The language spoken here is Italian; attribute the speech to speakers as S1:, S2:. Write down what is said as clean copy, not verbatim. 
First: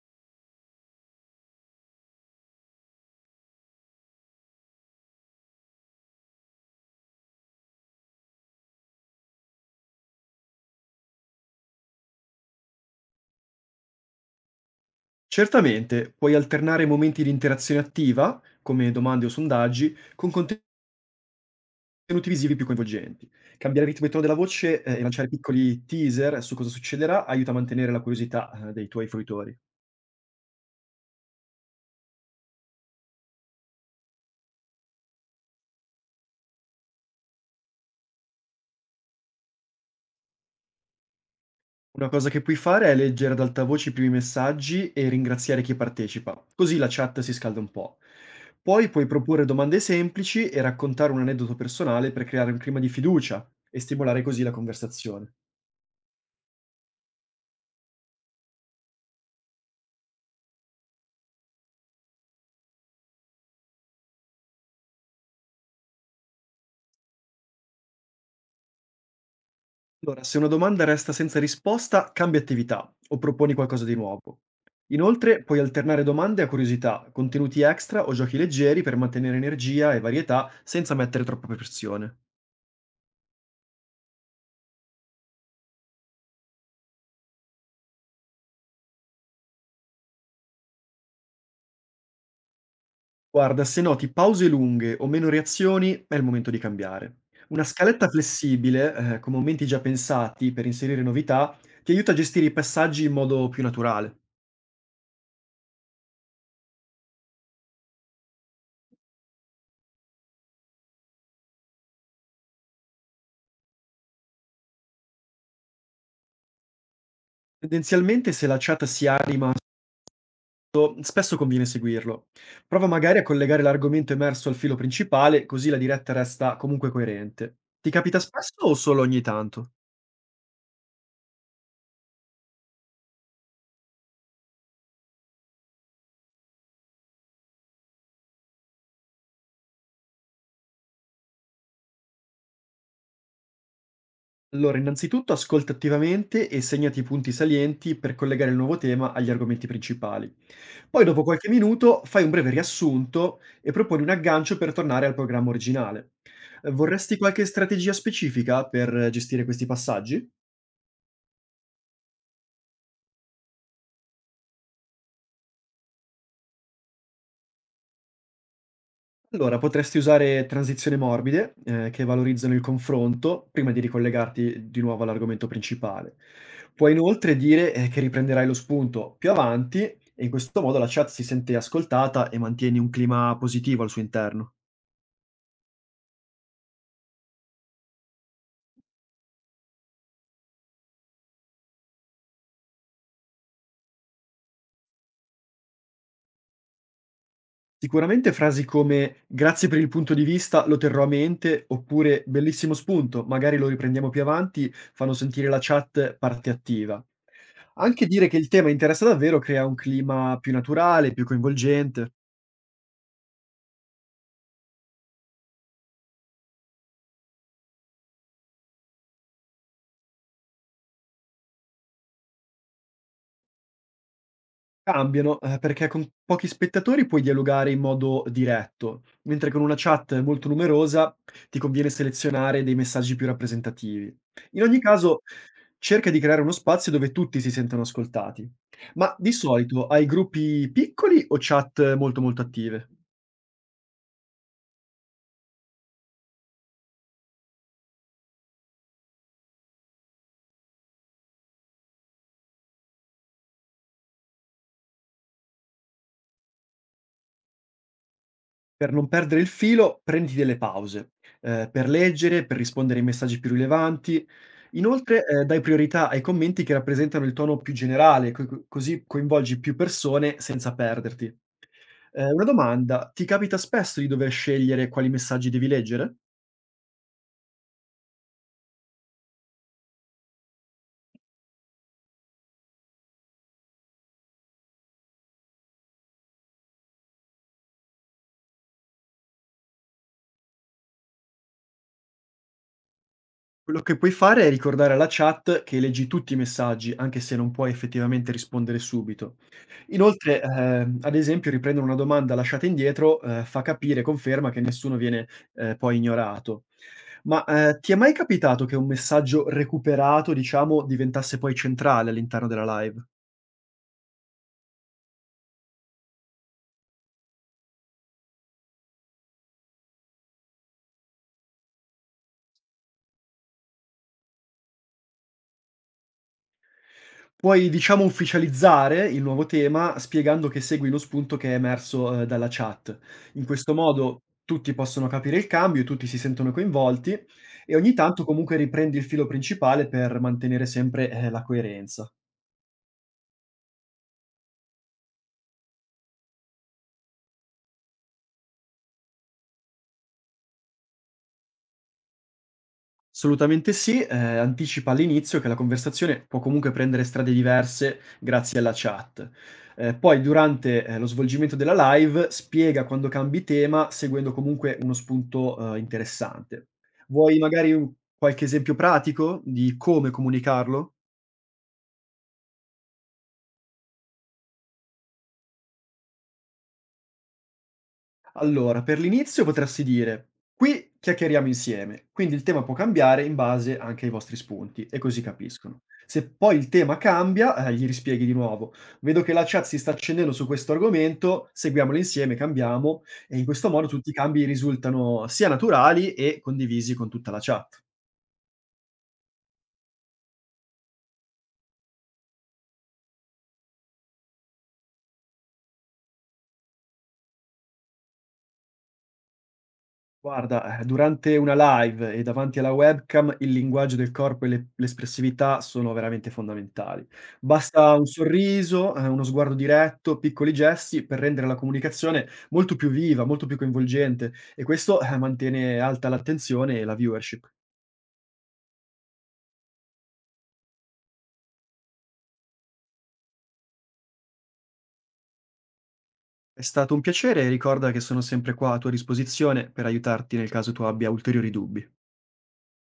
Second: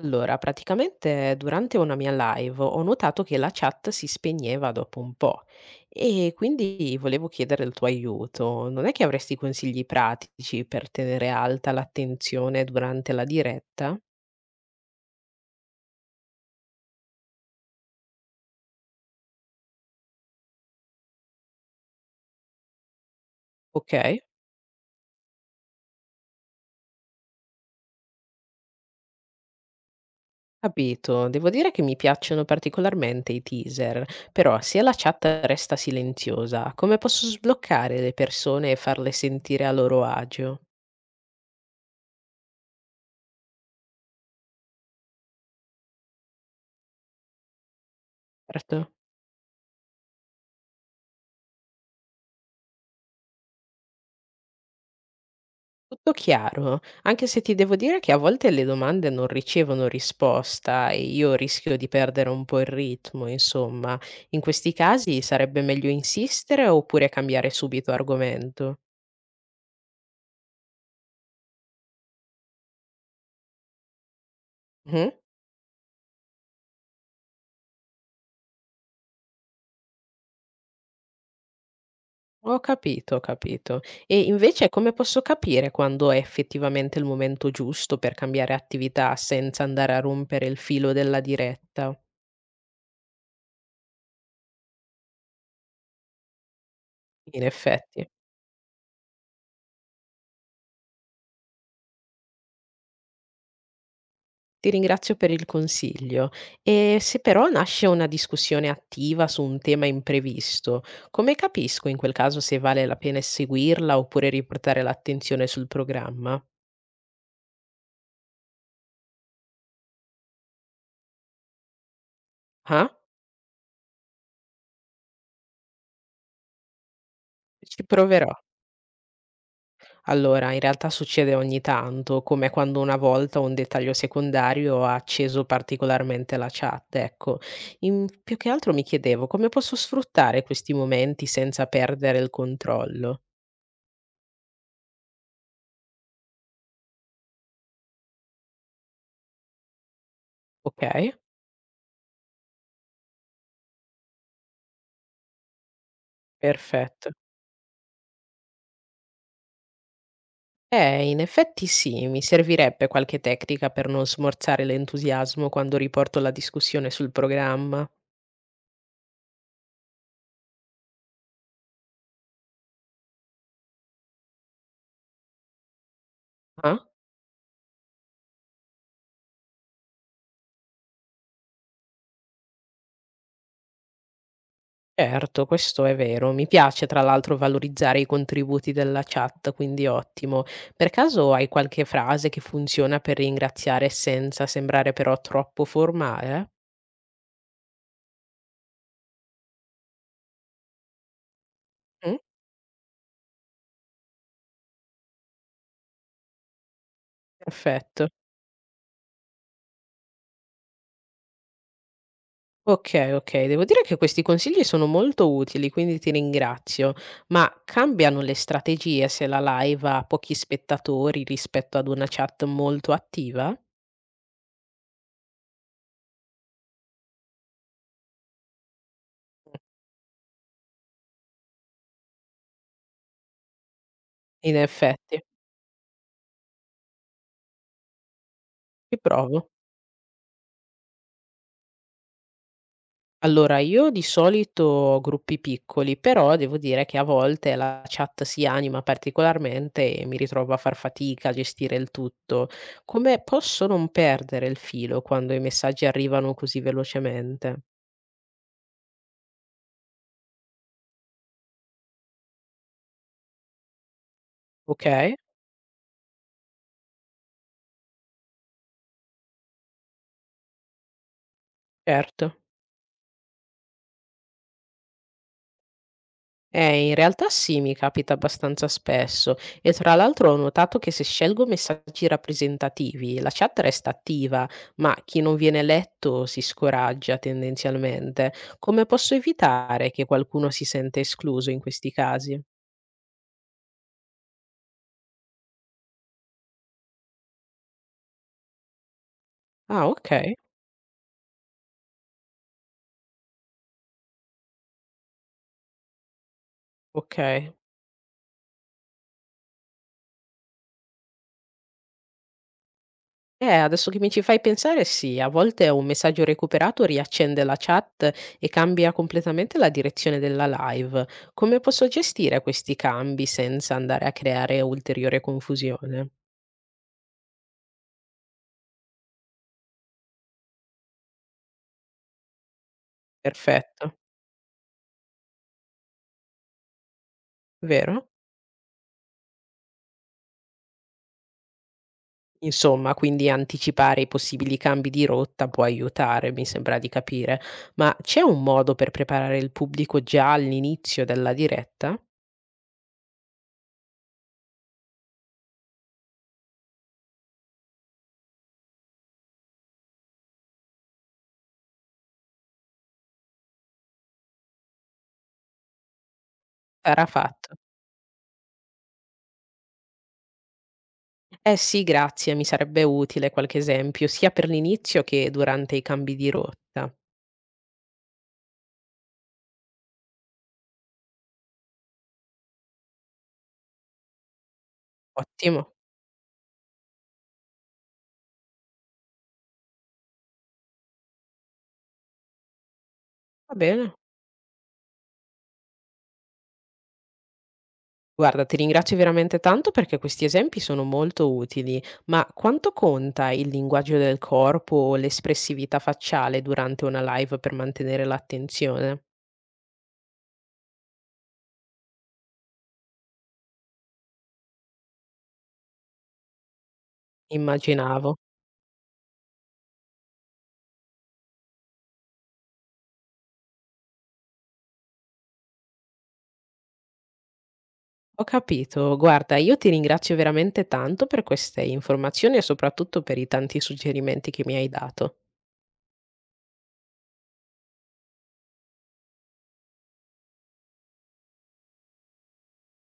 S1: Allora, praticamente durante una mia live ho notato che la chat si spegneva dopo un po' e quindi volevo chiedere il tuo aiuto. Non è che avresti consigli pratici per tenere alta l'attenzione durante la diretta?
S2: Certamente, puoi alternare momenti di interazione attiva, come domande o sondaggi, con contenuti visivi più coinvolgenti. Cambiare
S1: Ok,
S2: ritmo e tono della voce e lanciare piccoli teaser su cosa succederà aiuta a mantenere la curiosità dei tuoi fruitori.
S1: capito. Devo dire che mi piacciono particolarmente i teaser, però se la chat resta silenziosa, come posso sbloccare le persone e farle sentire a loro agio?
S2: Una cosa che puoi fare è leggere ad alta voce i primi messaggi e ringraziare chi partecipa, così la chat si scalda un po'.
S1: Certo.
S2: Poi puoi proporre domande semplici e raccontare un aneddoto personale per creare un clima di fiducia e stimolare così la conversazione.
S1: Tutto chiaro, anche se ti devo dire che a volte le domande non ricevono risposta e io rischio di perdere un po' il ritmo, insomma. In questi casi sarebbe meglio insistere oppure cambiare subito argomento?
S2: Allora, se una domanda resta senza risposta, cambia attività o proponi qualcosa di nuovo.
S1: Mh?
S2: Inoltre, puoi alternare domande a curiosità, contenuti extra o giochi leggeri per mantenere energia e varietà senza mettere troppa pressione.
S1: Ho capito, ho capito. E invece come posso capire quando è effettivamente il momento giusto per cambiare attività senza andare a rompere il filo della diretta?
S2: Guarda, se noti pause lunghe o meno reazioni, è il momento di cambiare.
S1: In
S2: Una
S1: effetti.
S2: scaletta flessibile, con momenti già pensati per inserire novità, ti aiuta a gestire i passaggi in modo più naturale.
S1: Ti ringrazio per il consiglio. E se però nasce una discussione attiva su un tema imprevisto, come capisco in quel caso se vale la pena seguirla oppure riportare l'attenzione sul programma?
S2: Tendenzialmente, se la chat si anima spesso conviene seguirlo. Prova
S1: Ah?
S2: magari a collegare l'argomento emerso al filo principale, così la diretta resta comunque coerente.
S1: Ci
S2: Ti capita
S1: proverò.
S2: spesso o solo ogni tanto?
S1: Allora, in realtà succede ogni tanto, come quando una volta un dettaglio secondario ha acceso particolarmente la chat, ecco. Più che altro mi chiedevo come posso sfruttare questi momenti senza perdere il controllo.
S2: Allora, innanzitutto ascolta attivamente e segnati i punti salienti per collegare il nuovo tema agli argomenti principali.
S1: Ok?
S2: Poi, dopo qualche minuto, fai un breve riassunto e proponi un aggancio per tornare al programma originale. Eh,
S1: Perfetto.
S2: Vorresti qualche strategia specifica per gestire questi passaggi?
S1: In effetti sì, mi servirebbe qualche tecnica per non smorzare l'entusiasmo quando riporto la discussione sul programma.
S2: Allora, potresti usare transizioni morbide, che valorizzano il confronto prima di ricollegarti di nuovo all'argomento principale.
S1: Ah,
S2: Puoi inoltre dire, che riprenderai lo spunto più avanti e in questo modo la chat si sente ascoltata e mantieni un clima positivo al suo interno.
S1: certo, questo è vero. Mi piace tra l'altro valorizzare i contributi della chat, quindi ottimo. Per caso hai qualche frase che funziona per ringraziare senza sembrare però troppo formale?
S2: Sicuramente frasi come grazie per il punto di vista, lo terrò a mente,
S1: Mm,
S2: oppure bellissimo spunto, magari lo riprendiamo più avanti, fanno sentire la chat parte attiva. Anche
S1: perfetto.
S2: dire che il tema interessa davvero crea un clima più naturale, più coinvolgente.
S1: Okay, okay. Devo dire che questi consigli sono molto utili, quindi ti ringrazio. Ma cambiano le strategie se la live ha pochi spettatori rispetto ad una chat molto attiva?
S2: Cambiano, perché con pochi spettatori puoi dialogare in modo diretto, mentre con una chat molto numerosa ti conviene selezionare dei messaggi più rappresentativi.
S1: In
S2: In ogni caso,
S1: effetti,
S2: cerca di creare uno spazio dove tutti si sentano ascoltati.
S1: ci
S2: Ma di
S1: provo.
S2: solito hai gruppi piccoli o chat molto molto attive?
S1: Allora, io di solito ho gruppi piccoli, però devo dire che a volte la chat si anima particolarmente e mi ritrovo a far fatica a gestire il tutto. Come posso non perdere il filo quando i messaggi arrivano così velocemente?
S2: Per non perdere il filo, prenditi delle pause, per leggere, per rispondere ai messaggi più rilevanti.
S1: Okay,
S2: Inoltre, dai priorità ai commenti che rappresentano il tono più generale, co co così coinvolgi più persone senza perderti.
S1: certo.
S2: Una domanda: ti capita spesso di dover scegliere quali messaggi devi leggere?
S1: In realtà sì, mi capita abbastanza spesso e tra l'altro ho notato che se scelgo messaggi rappresentativi la chat resta attiva, ma chi non viene letto si scoraggia tendenzialmente. Come posso evitare che qualcuno si sente escluso in questi casi?
S2: Quello che puoi fare è ricordare alla chat che leggi tutti i messaggi, anche se non puoi effettivamente rispondere subito.
S1: Ah, ok,
S2: Inoltre, ad esempio, riprendere una domanda lasciata indietro, fa capire conferma che nessuno viene, poi ignorato. Ma,
S1: ok.
S2: ehm, ti è mai capitato che un messaggio recuperato, diciamo, diventasse poi centrale all'interno della live?
S1: Adesso che mi ci fai pensare sì, a volte un messaggio recuperato riaccende la chat e cambia completamente la direzione della live. Come posso gestire questi cambi senza andare a creare ulteriore confusione?
S2: Puoi, diciamo, ufficializzare il nuovo tema spiegando che segui lo spunto che è emerso, dalla chat. In questo
S1: Perfetto,
S2: modo tutti possono capire il cambio, tutti si sentono coinvolti e ogni
S1: vero?
S2: tanto comunque riprendi il filo principale per mantenere sempre, la coerenza.
S1: Insomma, quindi anticipare i possibili cambi di rotta può aiutare, mi sembra di capire, ma c'è un modo per preparare il pubblico già all'inizio della diretta?
S2: Assolutamente sì, anticipa all'inizio che la conversazione può comunque prendere strade diverse grazie alla chat. Poi durante, lo svolgimento della live spiega quando cambi tema seguendo comunque uno spunto, interessante.
S1: Sarà
S2: Vuoi
S1: fatto.
S2: magari un qualche esempio pratico di come comunicarlo?
S1: Eh sì, grazie, mi sarebbe utile qualche esempio, sia per l'inizio che durante i cambi di rotta.
S2: Allora, per l'inizio potresti dire: "Qui chiacchieriamo insieme, quindi il tema può cambiare in base anche ai vostri spunti", e così
S1: Ottimo,
S2: capiscono. Se poi il tema cambia, gli rispieghi di nuovo: "Vedo che la chat si sta accendendo su questo argomento, seguiamolo insieme, cambiamo", e in
S1: va
S2: questo modo
S1: bene.
S2: tutti i cambi risultano sia naturali e condivisi con tutta la chat.
S1: Guarda, ti ringrazio veramente tanto perché questi esempi sono molto utili, ma quanto conta il linguaggio del corpo o l'espressività facciale durante una live per mantenere l'attenzione?
S2: Guarda, durante una live e davanti alla webcam il linguaggio del corpo e le l'espressività sono veramente fondamentali. Basta un
S1: Immaginavo.
S2: sorriso, uno sguardo diretto, piccoli gesti per rendere la comunicazione molto più viva, molto più coinvolgente e questo, mantiene alta l'attenzione e la viewership.
S1: Ho capito. Guarda, io ti ringrazio veramente tanto per queste informazioni e soprattutto per i tanti suggerimenti che mi hai dato.
S2: È stato un piacere e ricorda che sono sempre qua a tua disposizione per aiutarti nel caso tu abbia ulteriori dubbi.